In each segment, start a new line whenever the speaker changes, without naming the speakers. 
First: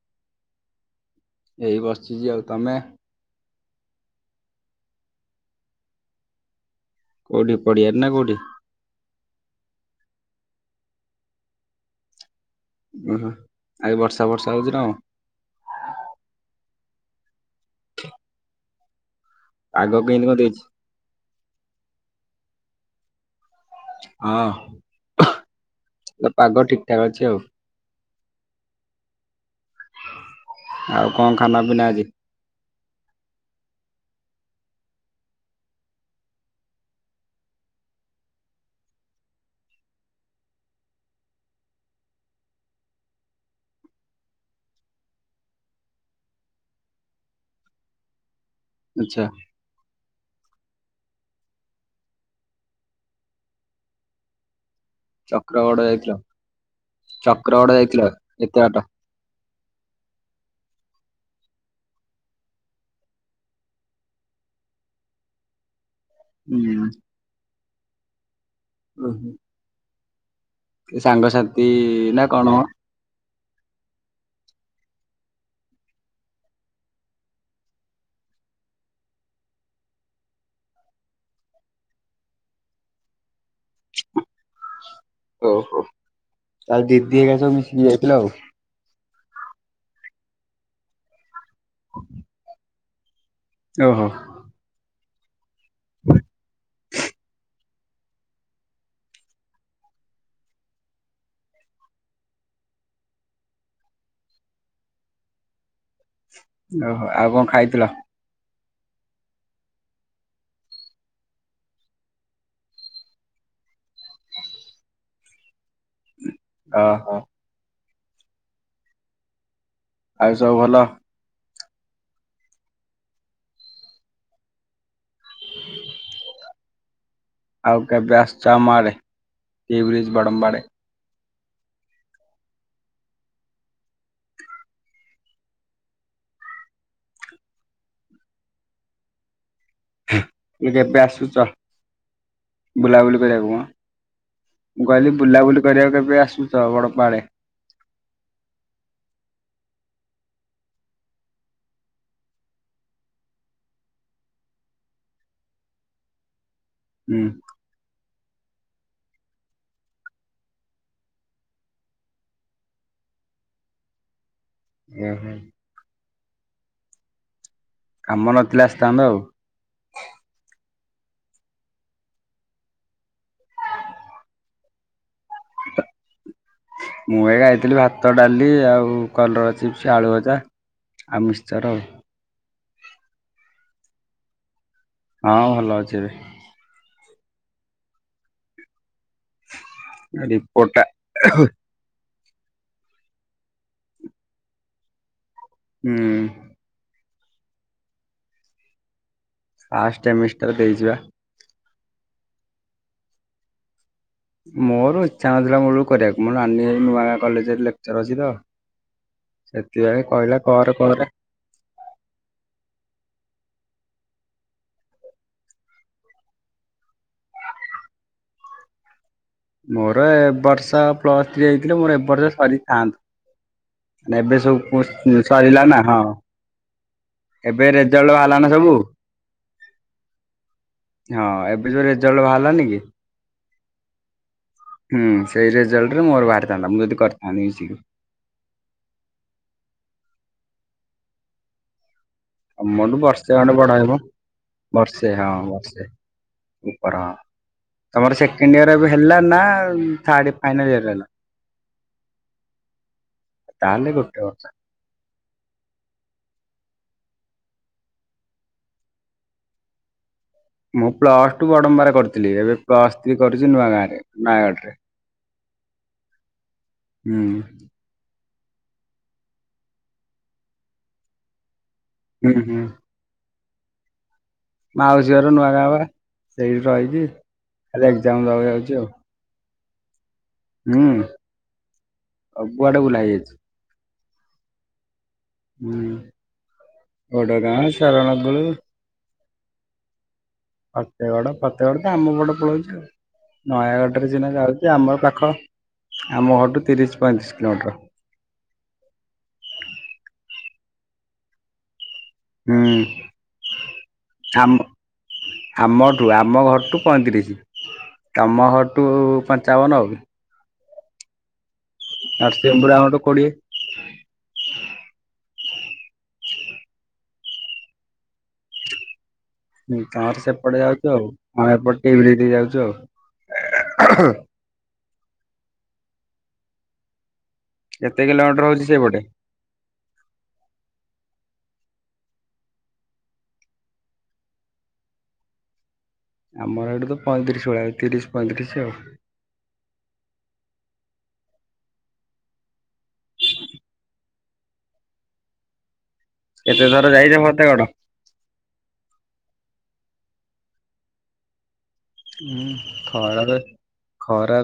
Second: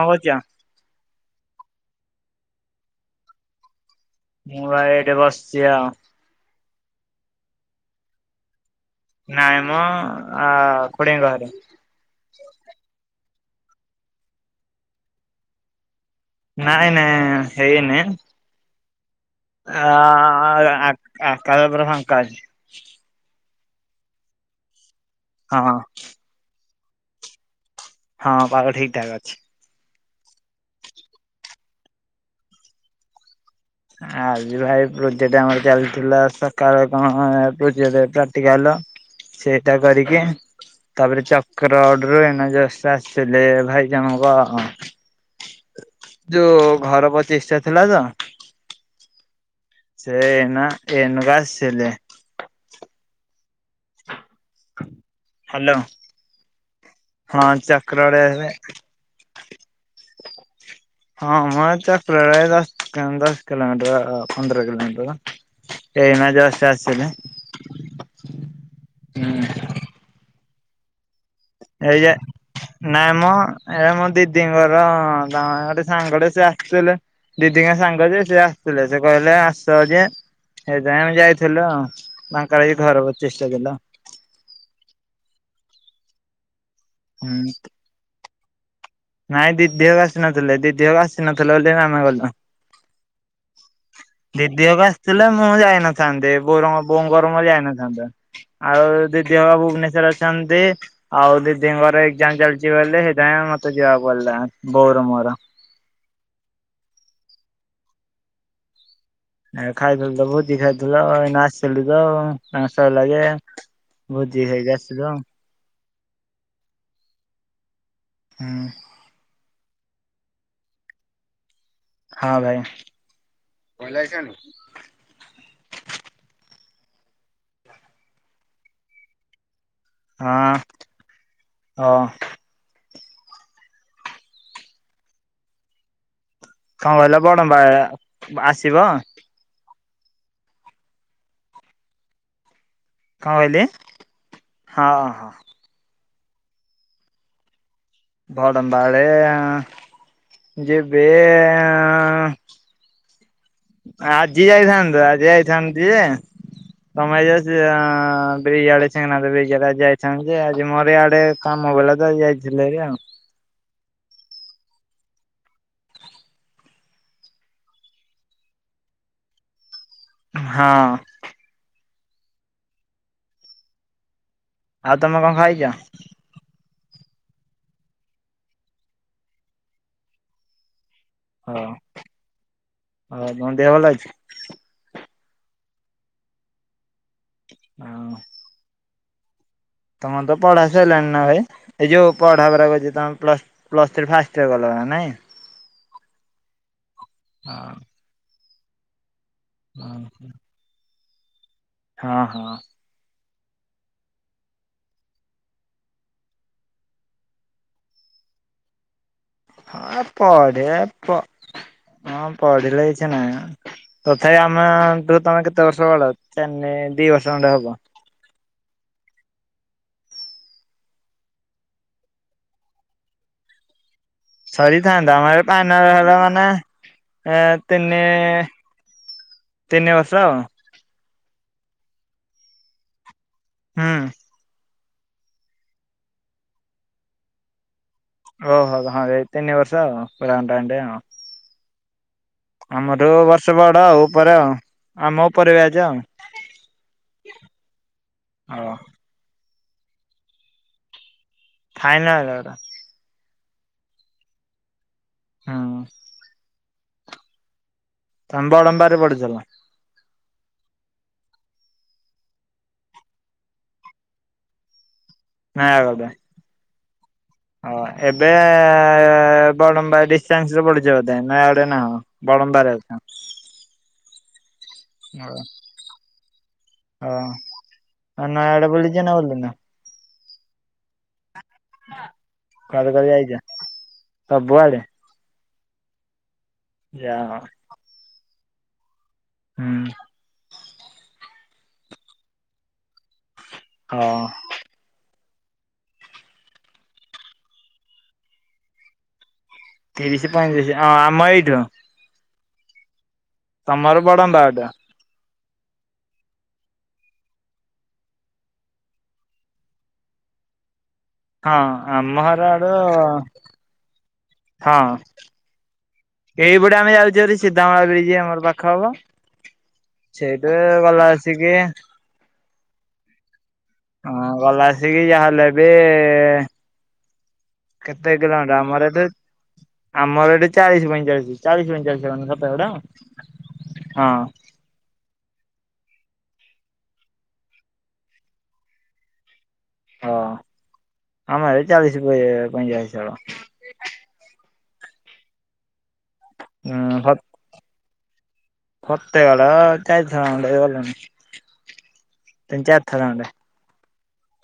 ହଁ ଆଜ୍ଞା।
ଏଇ ବସିଛି ଯେ ଆଉ ତମେ?
ମୁଁ ଏଇଠି ବସିଛି ଆଉ।
କୋଉଠି ପଡିଆାର ନା କୋଉଠି?
ନାଇଁ ମ ଖୁଡିଙ୍କ ଘରେ।
ଓହୋଃ ଆଉ ବର୍ଷା ବର୍ଷା ହଉଛି ନା ଆଉ?
ନାଇଁ ନାଇଁ ହେଇନି।
ପାଗ କେମିତି କଣ ଦେଇଛି?
[unintelligible] [inaudible]
ହଁ। ପାଗ ଠିକ୍। [unintelligible]
ହଁ ପାଗ ଠିକ ଠାକ୍ ଅଛି।
[inaudible] ଆଉ କଣ ଖାନା ପିନା ଆଜି।
ଆଜି ଭାଇ ପ୍ରଜେକ୍ଟ ଆମର ଚାଲିଥିଲା, ସକାଳେ କଣ ପ୍ରଜେକ୍ଟ ପ୍ରାକ୍ଟିକାଲ ସେଇଟା କରିକି ତାପରେ ଚକ୍ର ଅଡରେ ଏଇନା ଜଷ୍ଟ ଆସିଲି ଭାଇ ଜମକ ଯୋଉ ଘର ପ୍ରତିଷ୍ଠା ଥିଲା ତ।
[unintelligible]
ସେ ନା ଅନଙ୍କ ଆସିଲେ।
ଚକ୍ର
ହ୍ୟାଲୋ
ଗଡ଼ ଯାଇଥିଲ
ହଁ
ଚକ୍ର ଗଡ଼ ଯାଇଥିଲ,
ଚକ୍ରଡ
ଏତେ ବାଟ।
ହଁ [unintelligible] ଦଶ କିଲୋମିଟର ପନ୍ଦର କିଲୋମିଟର। ଏଇନା ଜଷ୍ଟ
ହୁଁ
ଆସିଲେ।
[unintelligible] ସାଙ୍ଗ ସାଥୀ।
ଏଇଯେ ନାଇଁ ମୋ ଏ ମୋ ଦିଦିଙ୍କର [unintelligible] ସାଙ୍ଗଟେ ସେ ଆସୁଥିଲେ ଦିଦିଙ୍କ ସାଙ୍ଗ ଯେ ସେ ଆସିଥିଲେ ସେ କହିଲେ ଆସ ଯେ ସେ ସେଇଥି ପାଇଁ ଆମେ ଯାଇଥିଲୁ ଆଉ ତାଙ୍କରି ଘର ପ୍ରତିଷ୍ଠା ଦିନ।
ଓହୋ ତା ଦିଦି ଏଗା
ହୁଁ
ସବୁ ମିଶିକି ଯାଇଥିଲ ଆଉ ।
ନାଇଁ ଦିଦିହଗା ଆସିନଥିଲେ ଦିଦିହଗା ଆସିନଥିଲେ ବୋଲି ଆମେ ଗଲୁ।
ଓହୋ
ଦିଦି ହଗା [unintelligible] ମୁଁ ଯାଇନଥାନ୍ତି ବଉ ର ବୋଉଙ୍କର ମୋର ଯାଇନଥା ନ୍ତୀ । [unintelligible] ଆଉ ଦିଦି ଗା ଭୁବନେଶ୍ୱରେ ଅଛନ୍ତି ଆଉ ଦିଦିଙ୍କର ଏକ୍ଜାମ ଚାଲିଛି ବୋଲି ସେଇଥିାଇଁ । [unintelligible] ବୋଉ ର ମୋର
ଓହୋ, ଆଉ କଣ ଖାଇଥିଲ।
ଆଉ ଖାଇଥିଲୁ ତ ଭୋଜି ଖାଇଥିଲ ଏଇନା ଆସିଲୁ ତ ତାଙ୍କ ସରିଲା ଯେ ଭୋଜି ଖାଇକି ଆସିଲୁ।
ଓ ହୋ
ହୁଁ
ଆଉ ସବୁ ଭଲ ।
ହଁ ଭାଇ ଭଲ ହେଇଚନି ।
[inaudible] ଆଉ କେବେ ଆସୁଛ ଆମ ଆଡ଼େ । [unintelligible]
ଓଁ କଣ କହିଲ ବଡମ୍ବା ଆସିବ।
[unintelligible] ଯବେ ଆସୁଛ। । ବୁଲାବୁଲି
କଣ
କରିବାକୁ ମ
କହିଲି
ମୁଁ
ହଁ
କହିଲି
ହଁ
ବୁଲାବୁଲି କରିବାକୁ କେବେ ଆ । ଶ ତ ବଡ଼ ପାଡେ [unintelligible]
ବଡମ୍ବା ଆଡେ ଯିବେ ଆଜି ଯାଇଥାନ୍ତି ଆଜି ଯାଇଥାନ୍ତି ଯେ ତମେ
ହୁଁ
ବ୍ରିଜ ଆଡେ ବ୍ରିଜ ଆଡେ ଆଜି ଯାଇଥାନ୍ତ ଯେ ଆଜି ମୋର ଇଆଡ଼େ କାମ ପଡିଲା ତ ଯାଇଥିଲେ ଭାରି ଆଉ।
ଓହୋ କାମ ନଥିଲେ ଆସିଥାନ୍ତ ଆଉ।
ହଁ, ଆଉ ତମେ କଣ ଖାଇଛ?
ମୁଁ ଏଇ ଖାଇଥିଲି ଭାତ ଡାଲି ଆଉ କଲର ଚିପସ ଆଳୁ ଭଜା। ଆଉ ମିକ୍ସଚର ଆଉ।
ଆଉ ତମ ଦେହ ଭଲ ଅଛି।
ହଁ ଭଲ ଅଛି ଏବେ।
[unintelligible] ତମର ତ ପଢା
ରିପୋର୍ଟ
ସରିଲାଣି ନା
ଟା
ଭାଇ
ହୁଁ
ଏଇ ଯୋଉ ପଢା ଗୁ୍ରା ଅଛି ତମେ plus plus three first year କଲ ନା ନାଇଁ?
ହୁଁ
ହଁ
ଫାଷ୍ଟ ସେମିଷ୍ଟର ଦେଇଛି ପା।
ହଁ ହଁ
ମୋର ଇଚ୍ଛା ନଥିଲା ମୁଳୁରୁ କରିବାକୁ ମୋ ନାନୀ ନୂଆ କଲେଜରେ ଲେକ୍ଚର ଅଛି ତ ସେଥିପାଇଁ
ହଁ
କହିଲା କର
ପଢିବା
କର
ହଁ ପଢିଲେ କିଛି ନା ତଥାପି ଆମ ତମେ କେତେ ବର୍ଷ ବଡ ତିନିଦି ବର୍ଷ ଖଣ୍ଡେ ହବ?
ମୋର ଏବ ବର୍ଷ ପ୍ଲସ ଥ୍ରୀ ହେଇଥିଲେ ମୋର ଏବ ବର୍ଷ ସରିଥାନ୍ତା। ଏବେ ସବୁ
ସରିଥାନ୍ତା ଆମର
ସରିଲା ନା
ଫାଇନାଲ
ହଁ
ହେଲା ମାନେ
ଏବେ
ତିନି
ରେଜଲ୍ଟ ବାହାରିଲା ନା ସବୁ।
ତିନି ବର୍ଷ ଆଉ।
ହଁ ଏବେ ଯୋଉ ରେଜଲ୍ଟ ବାହାରିଲାନି କି?
ହୁଁ
ହୁଁ ସେଇ ରେଜଲ୍ଟ ରେ ମୋର ବାହାରିଥାନ୍ତା ମୁଁ ଯଦି କରିଥାନ୍ତା ମିଶିକି।
ଓ ହୋ ହଉ ତିନି ବର୍ଷ
ତମଠୁ
ଆମଠୁ
ବର୍ଷେ ଖଣ୍ଡେ ବଡ ହେବ
ଆଉ ଉପରେ ଆଉ
ବର୍ଷେ
ଆମ
ହଁ
ଉପରେ ବ୍ୟାଚ୍
ବର୍ଷେ
ଆଉ
ଉପର ହଁ ତମର ସେକେଣ୍ଡ ଏୟର
ହଉ।
ଏବେ ହେଲା ନା ଥଡେ ଫାଇନଲ ଇୟର ହେଲା?
ଫାଇନାଲ ହେଲା।
ତା ହେଲେ ଗୋଟେ ବର୍ଷ।
ହଁ ତମେ ବଡ଼ମ୍ବାରେ ପଢୁଥିଲ?
ମୁଁ ପ୍ଲସ ଟୁ ବଡମ୍ବା ରେ କରିଥିଲି ଏବେ ପ୍ଲସ ଥ୍ରୀ କରିୁଛି ନୂଆ ଗାଁ ରେ ନୟାଗଡ ରେ।
ନୟାଗଡ ରେ।
ହୁଁ
ଏବେ ବଡମ୍ବା ଡିସାନ୍ସ ରେ ପଡୁଛି ବୋଧେ ନା ହଁ
ହୁଁ
ବଡମ୍ବା
ହୁଁ
ରେ ଅଛ।
ମାଉସୀ ଘର ନୂଆ ଗାଁ ବା ସେଇଠି ରହିଛି
ହଁ
ଖାଲି ଏକ୍ଜାମ ଦବା
ନୟାଗଡ
ଯାଉଛି ଆଉ।
ବୁଲିଛ ନା ବୁଲିନ?
ହୁଁ ଆଉ କୁଆଡେ ବୁଲା ହେଇଛି ଆଜି?
ସବୁଆଡେ।
ହୁଁ।
ଯାହା
ବଡ
ହଉ
ଗାଁ ଶାରାଳା ଦେ
ହୁଁ।
ଫତେଗଡ ଫତେଗଡ ତ ଆମ ପଟେ ପଳଉଛି ଆଉ। ନୟାଗଡ଼ରେ
ହଁ
ସିନା ଯାଉଛି ଆମର ପାଖ। ଆମ ଘରଠୁ ତିରିଶ ପଇଁତିରିଶ କିଲୋମିଟର।
ତିରିଶ ପଁଇତିରିଶ ହଁ ଆମ ଏଇଠୁ।
ହୁଁ।
ତମର ବଡ଼ମ୍ବା
ଆମ
ଟା।
ଆମଠୁ ଆମ ଘରଠୁ ପଇଁତିରିଶ। ତମ ଘରଠୁ ପଞ୍ଚାବନ ଆଉ।
ହଁ ଆମ ଘର ଆଡୁ
ନରସିଂହପୁର ଆମଠୁ କୋଡିଏ।
ହଁ। ଏଇପଟେ ଆମେ ଯାଉଛେ ଭାରି ସିଧାମା ବ୍ରିଜ ଆମର ପାଖ ହବ।
ହୁଁ ତମର
ସେଇଠୁ
ସେପଟେ ଯାଉଛ
ଗଲା
ଆଉ ତ
ଆସିକି
ଏପଟେ ଟିଇରି ଦେଇ ଯାଉଛୁ ଆଉ।
ହଁ ଭଲ ଆସିକି ଯାହେଲେ ବି ଏ। କେତେ କିଲୋମିଟର ଆମର ଏଠୁ ଆମ ଏଠୁ ଚାଳିଶ ପଇଁଚାଳିଶ। ଚାଳିଶ ପଈଚଳିଶି ମିନିଟ ଆସିବନି ସତ ଗଡ଼? ହଁ।
ଆମର ଏଇଠି ତ ପଇଁତିରିଶ ଭଳିଆ ତିରିଶ ପଇଁତିରିଶ ଆଉ।
ହଁ ଆମ ଏ ଚାଳିଶ ପଇଁଚାଳିଶ ହେବ।
କେତେ ଥର ଯାଇଛ ଫତେ ଗଡ଼?
ଫତେ ଗଡ଼ ଯାଇଥାନ୍ତ ଗଲଣି।
ହୁଁ ଖରାରେ ଖରା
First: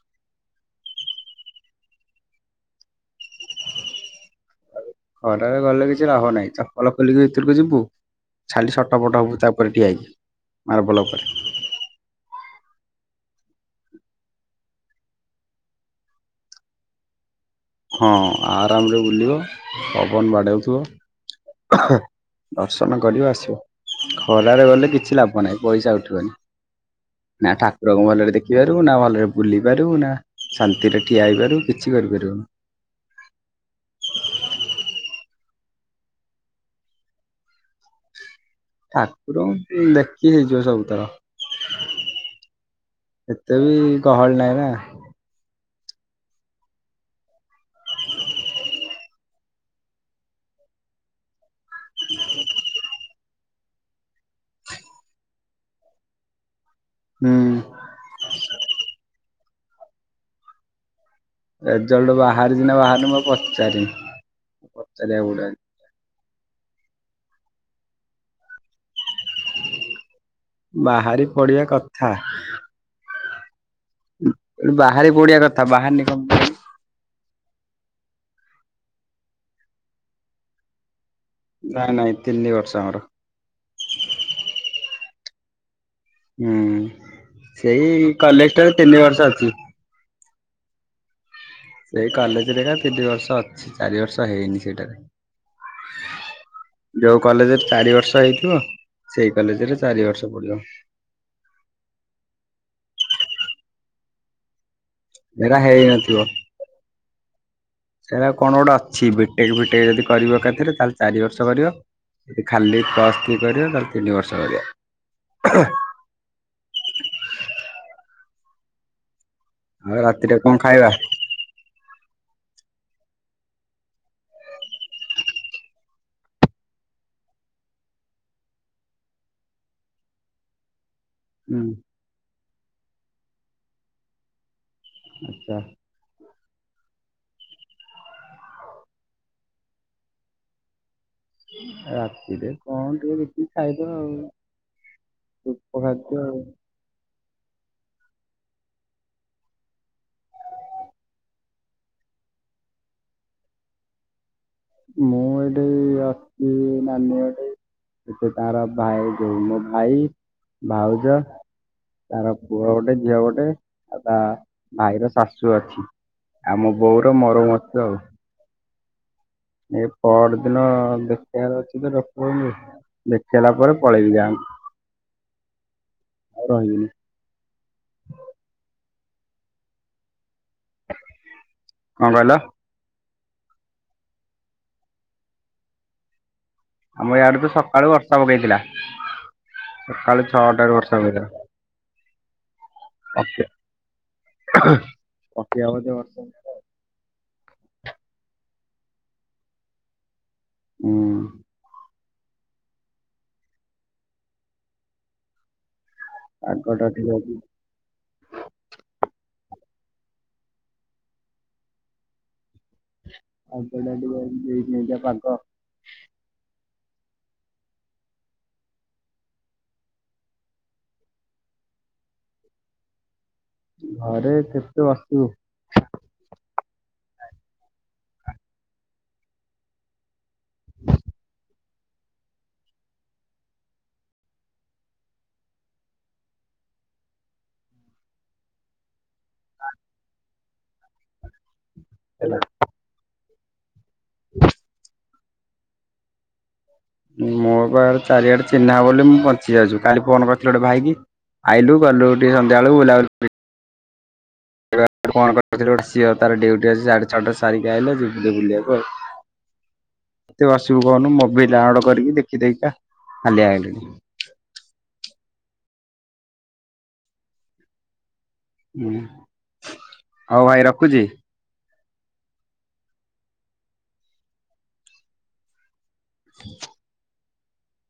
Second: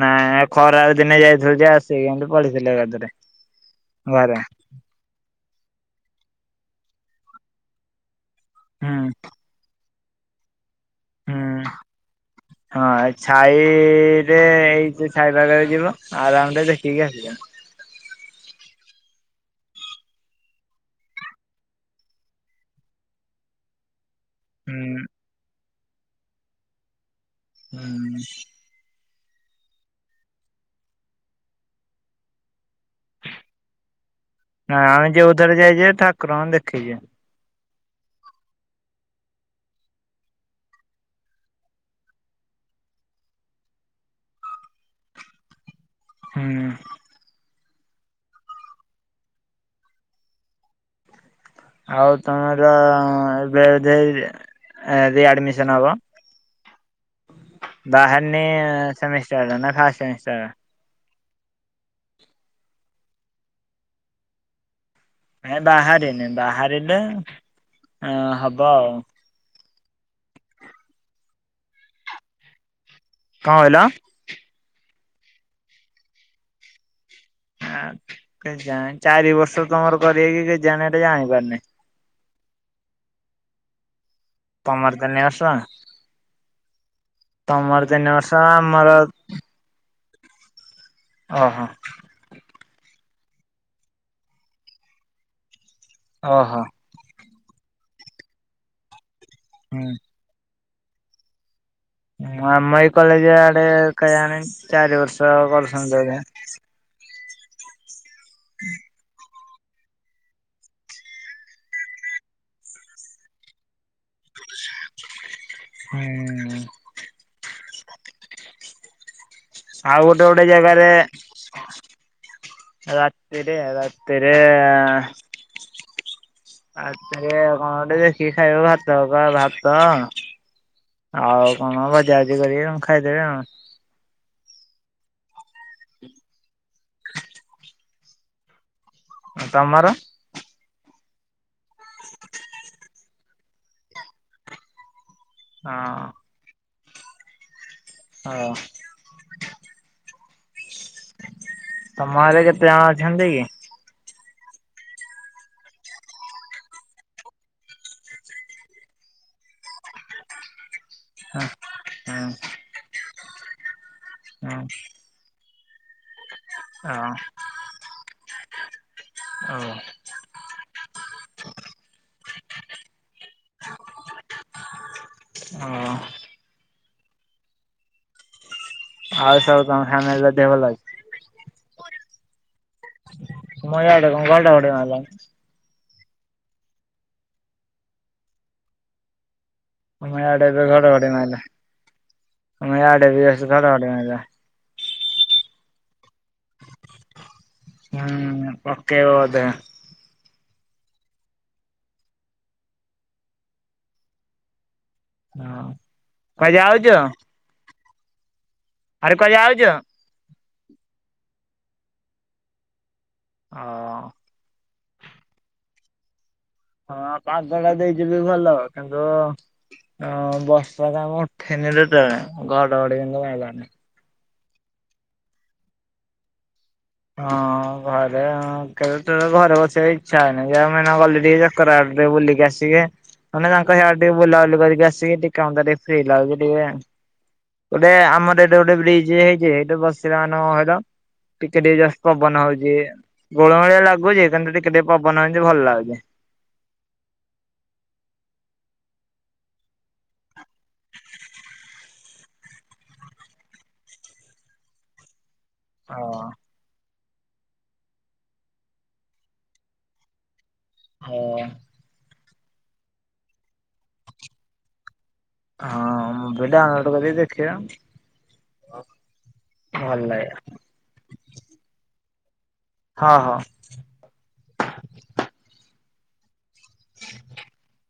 ନାଇଁ ଖରା ଦିନେ ଯାଇଥିଲୁ ଯେ ଆସି ଏମତି ପଡ଼ିଥିଲେ ଗଦି ରେ ଘରେ।
ଖରାରେ ଗଲେ କିଛି ଲାଭ ନାହିଁ ଚପଲ ଖୋଲିକି ଭିତରକୁ ଯିବୁ ଖାଲି
ହୁଁ
ଛଟପଟ ହବୁ ତା ପରେ ଠିଆ ହେଇକି। ମାର୍ବଲ ଉପରେ।
ହୁଁ। ହଁ ଛାଇରେ ଏଇ ଯୋଉ ଛାଇପାଗରେ ଯିବ ଆରାମ ଦେଖିକି ଆସିବ।
ହଁ ଆରାମରେ ବୁଲିବ ପବନ ବାଡ଼ଉଥିବ ଦର୍ଶନ କରିବ ଆସିବ। ଖରାରେ ଗଲେ
ହୁଁ
କିଛି ଲାଭ ନାହିଁ। ପଇସା ଉଠିବନି। ନା ଠାକୁରଙ୍କୁ
ହୁଁ
ଭଲରେ ଦେଖି ପାରିବ ନା ଭଲରେ ବୁଲି ପାରୁିବୁ ନା ଶାନ୍ତିରେ ଠିଆ ହେଇପାରିବୁ କିଛି କରିପାରିବୁନି।
ନା ଆମେ ଯଉଥର ଯାଇଛେ ଠାକୁରଙ୍କୁ ଦେଖିଛି।
ଠାକୁର ଦେଖିକି ହେଇଯିବ ସବୁଥର ଏତେ ବି ଗହଳି ନାହିଁ ନା ।
ହୁଁ। ଆଉ ତମର [unintelligible] [unintelligible] ନା
ହୁଁ।
ଫାର୍ଷ୍ଟ ସେମିଷ୍ଟର
ରେଜଲ୍ଟ ବାହାରିଛି ନା ବାହାରନି ମୁଁ ଆଉ ପଚଚାରିନି।
ଏଇ ବାହାରେ। ବାହାରିଲେ ଅଁ ହବ ଆଉ।
ବାହାରି ପଡିବା କଥା।
କଣ କହିଲ?
ବା ବାହାରି ପଡ଼ିବା କଥା ବାହାରିନି କଣ ପାଇଁ
ଆଁ କେ ଜାଣେ ଚାରି ବର୍ଷ ତମର କରିକି କେ ଜାଣେ ସେ ଯାଣି ପାରୁନି।
ତିନିବର୍ଷ ଆମର।
ମୋର ତିନି ବର୍ଷ
ହୁଁ
ତମର
ସେଇ
ତିନି ବର୍ଷ
କଲେଜ ଟାାରେ
ଆମର
ତିନି ବର୍ଷ ଅଛି।
ଓହୋ
ସେଇ କଲେଜ ରେ ଏରାତ ତି ଦି ବର୍ଷ ଅଛି ଚାରି ବର୍ଷ ହେଇନି ସେଇଟା।
ଓହୋ।
କଲେଜରେ ଚାରି ବର୍ଷ ହେଇଥିବ। ସେଇ କଲେଜ ରେ
ହୁଁ।
ଚାରି ବର୍ଷ ପଡିବ।
ଉଁ ଆମ ଏଇ କଲେଜ୍ ଆଡେ କେଇଆଣି। ଚାରି ବର୍ଷ
ହେରା
ବରସନ ଦେବେ।
ସେଇଟା କଣ ଗୋଟେ ଅଛି ବେ ଦେଖ ବିଟେକ ଯଦି କରିବ ଏକାଥିରେ ତାହେଲେ ଚାରି ବର୍ଷ କରିବ ଯଦ ଖାଲି ପ୍ଲସ୍ ଥ୍ରି କରିବେ ତାହାଲେ ତିନି ବର୍ଷ ରହିବ।
ହୁଁ ଆଉ ଗୋଟେ
ରାତିରେ
ଗୋଟେ
କଣ
ଜାଗାରେ
ଖାଇବା?
ରାତିରେ ରାତିରେ ରାତିରେ କଣ ଗଟେ ଦେଖିକି ଖାଇବ ଭାତ କ ଭାତ ଆଉ
ହୁଁ
କଣ ବଜା ବାଜି କରିବି ଆଉ। ଖାଇଦେବେ ଆଉ।
ଆଚ୍ଛା।
ତମର?
ରାତିରେ କଣ? ସବୁ ବିକିକି ଖାଇଲ ଆଉ। ସୂକ୍ଷ୍ମ
ହଁ
ଖାଦ୍ୟ ଆଉ।
ହଁ। [inaudible] ତମ ଆଡେ କେତେ ଜଣ ଅଛନ୍ତି କି।
ମୁଁ ଏଠି ଅଛି ନାନୀ ଘଟି ଏଠି ତାର ଭାଇ ଯୋଉ ମୋ ଭାଇ। ଭାଉଜ
ହଁ ହଁ
ତାର ପୁଅ ଗୋଟେ ଝିଅ ଗୋ ଟେ ଆଉ ତା ଭାଇର ଶାଶୁ ଚୁଆକ୍ଷୀ। ଆମ
ହଁ
ବୋଉର ମୋର ମତ ତ ଆଉ।
ଓ
ଏ ପଅର ଦିନ ଦେଖିବାର ଅଛି ତ ର ଦେଖେଇଲା ପରେ ପଳେଇବି ଗାଁକୁ।
ହଁ।
ଆଉ [inaudible]
ଆଉ ସବୁ ତମ ଫାମିଲ ର ଦେହ ଭଲ ଅଛି।
କଣ କହିଲ।
ଆମ ଇଆଡ଼େ କଣ ଘଡ ଘଡି ମାରିଲାନି।
ଆମ ଇଆଡେ ତ ସକାଳୁ ବର୍ଷା ପକେଇଥିଲା।
ଆମ
ସକାଳୁ
ଇଆଡେ ଏବେ
ଛଅଟାରୁ ବର୍ଷା
ଘଡଘଡି
ପକେଇଥିଲା।
ମାଇଲା। ଆମ ଆଡେ ବି
ପକେ
ଏସି ଘଡ ଘଡି ମାଇଲା।
ପକେଇବ ବଧେ ବର୍ଷା ଫର୍ଷା ଆଉ।
ହୁଁ ପକେଇବ ବଧେ।
ହୁଁ।
ହଁ। କୁଆଡେ ଯାଉଚ
ପାଗଟା ଠିକ ଅଛି।
ଆରେ କୁଆଡ଼େ ଯାଉଚ। ଅ
ପାଗଟା ଟିକେ ଆଜି ଦେଇଚି ଏନ୍ତିଆ। ପାଗ।
ହଁ ପାଗ ଟା ଦେଇଚି ବି ଭଲ। କିନ୍ତୁ ଅ ବର୍ଷା ତ ଆମ ଉଠେନି ଯେତେବେଳେ ଘଡଘଡି କିନ୍ତୁ ମାଇଲା
ଘରେ କେତେ ବସିବୁ।
ହଁ ଘରେ କେବେ ତ ଘରେ ବସିବା ଇଚ୍ଛା ହଉନି। ଯଉ ମାନେ ଗଲେ ଟିକେ ସେକର ଆଡେ ଟିକେ ବୁଲିକି ଆସିକି ମାନେ ତାଙ୍କ ସେଆଡ ଟିକେ ବୁଲାବୁଲି କରିକି ଆସିକି ଟିକେ କମତ ଟିକେ ଫ୍ରି ଲାଗୁଛି ଟିକେ। ଗୋଟେ ଆମର ଏଇଟା ଗୋଟେ ବ୍ରିଜ୍ ହେଇ ଏଇଟୁ ବସିିଲା ମାନେ କଣ କହିଲ। ଟିକେ ଟିକେ ଜଷ୍ଟ
ହେଲା
ପବନ ହଉଛି। ଗୋଳମାଳିଆ ଲାଗ ଗୁଚି ତ ଟିକେ ଟିକେ ପବ୍ ବନ ହଉଛି ଭଲ ଲାଗୁଛି।
ମୋ ପା ଚାରିଆଡେ ଚିହ୍ନାବ ବୋଲି ମୁଁ ବଞ୍ଚି ଯାଉଛି। କାଲି ଫୋନ କରିଥିଲି ଗୋଟେ ଭାଇକି ଆଇଲୁ ଗଲୁ ଟିକେ ସନ୍ଧ୍ୟା ବେଳକୁ ବୁଲାବୁଲି। [unintelligible] [unintelligible] ଚାରଟା
ହଁ
ସାରିକି ଆଇିଲୁ। ବୁଲିବାକୁ ଗଲୁ।
ହଁ
[unintelligible] [unintelligible]
ହଁ ମୋବାଇଲରେ ଡାଉନଲୋଡ କରି ଦେଖିବା।
ହୁଁ,
ଭଲ ଲାଗିବ
ହଉ ଭାଇ ରଖୁଛି।
ହଁ, ହଁ।
[inaudible]
[inaudible]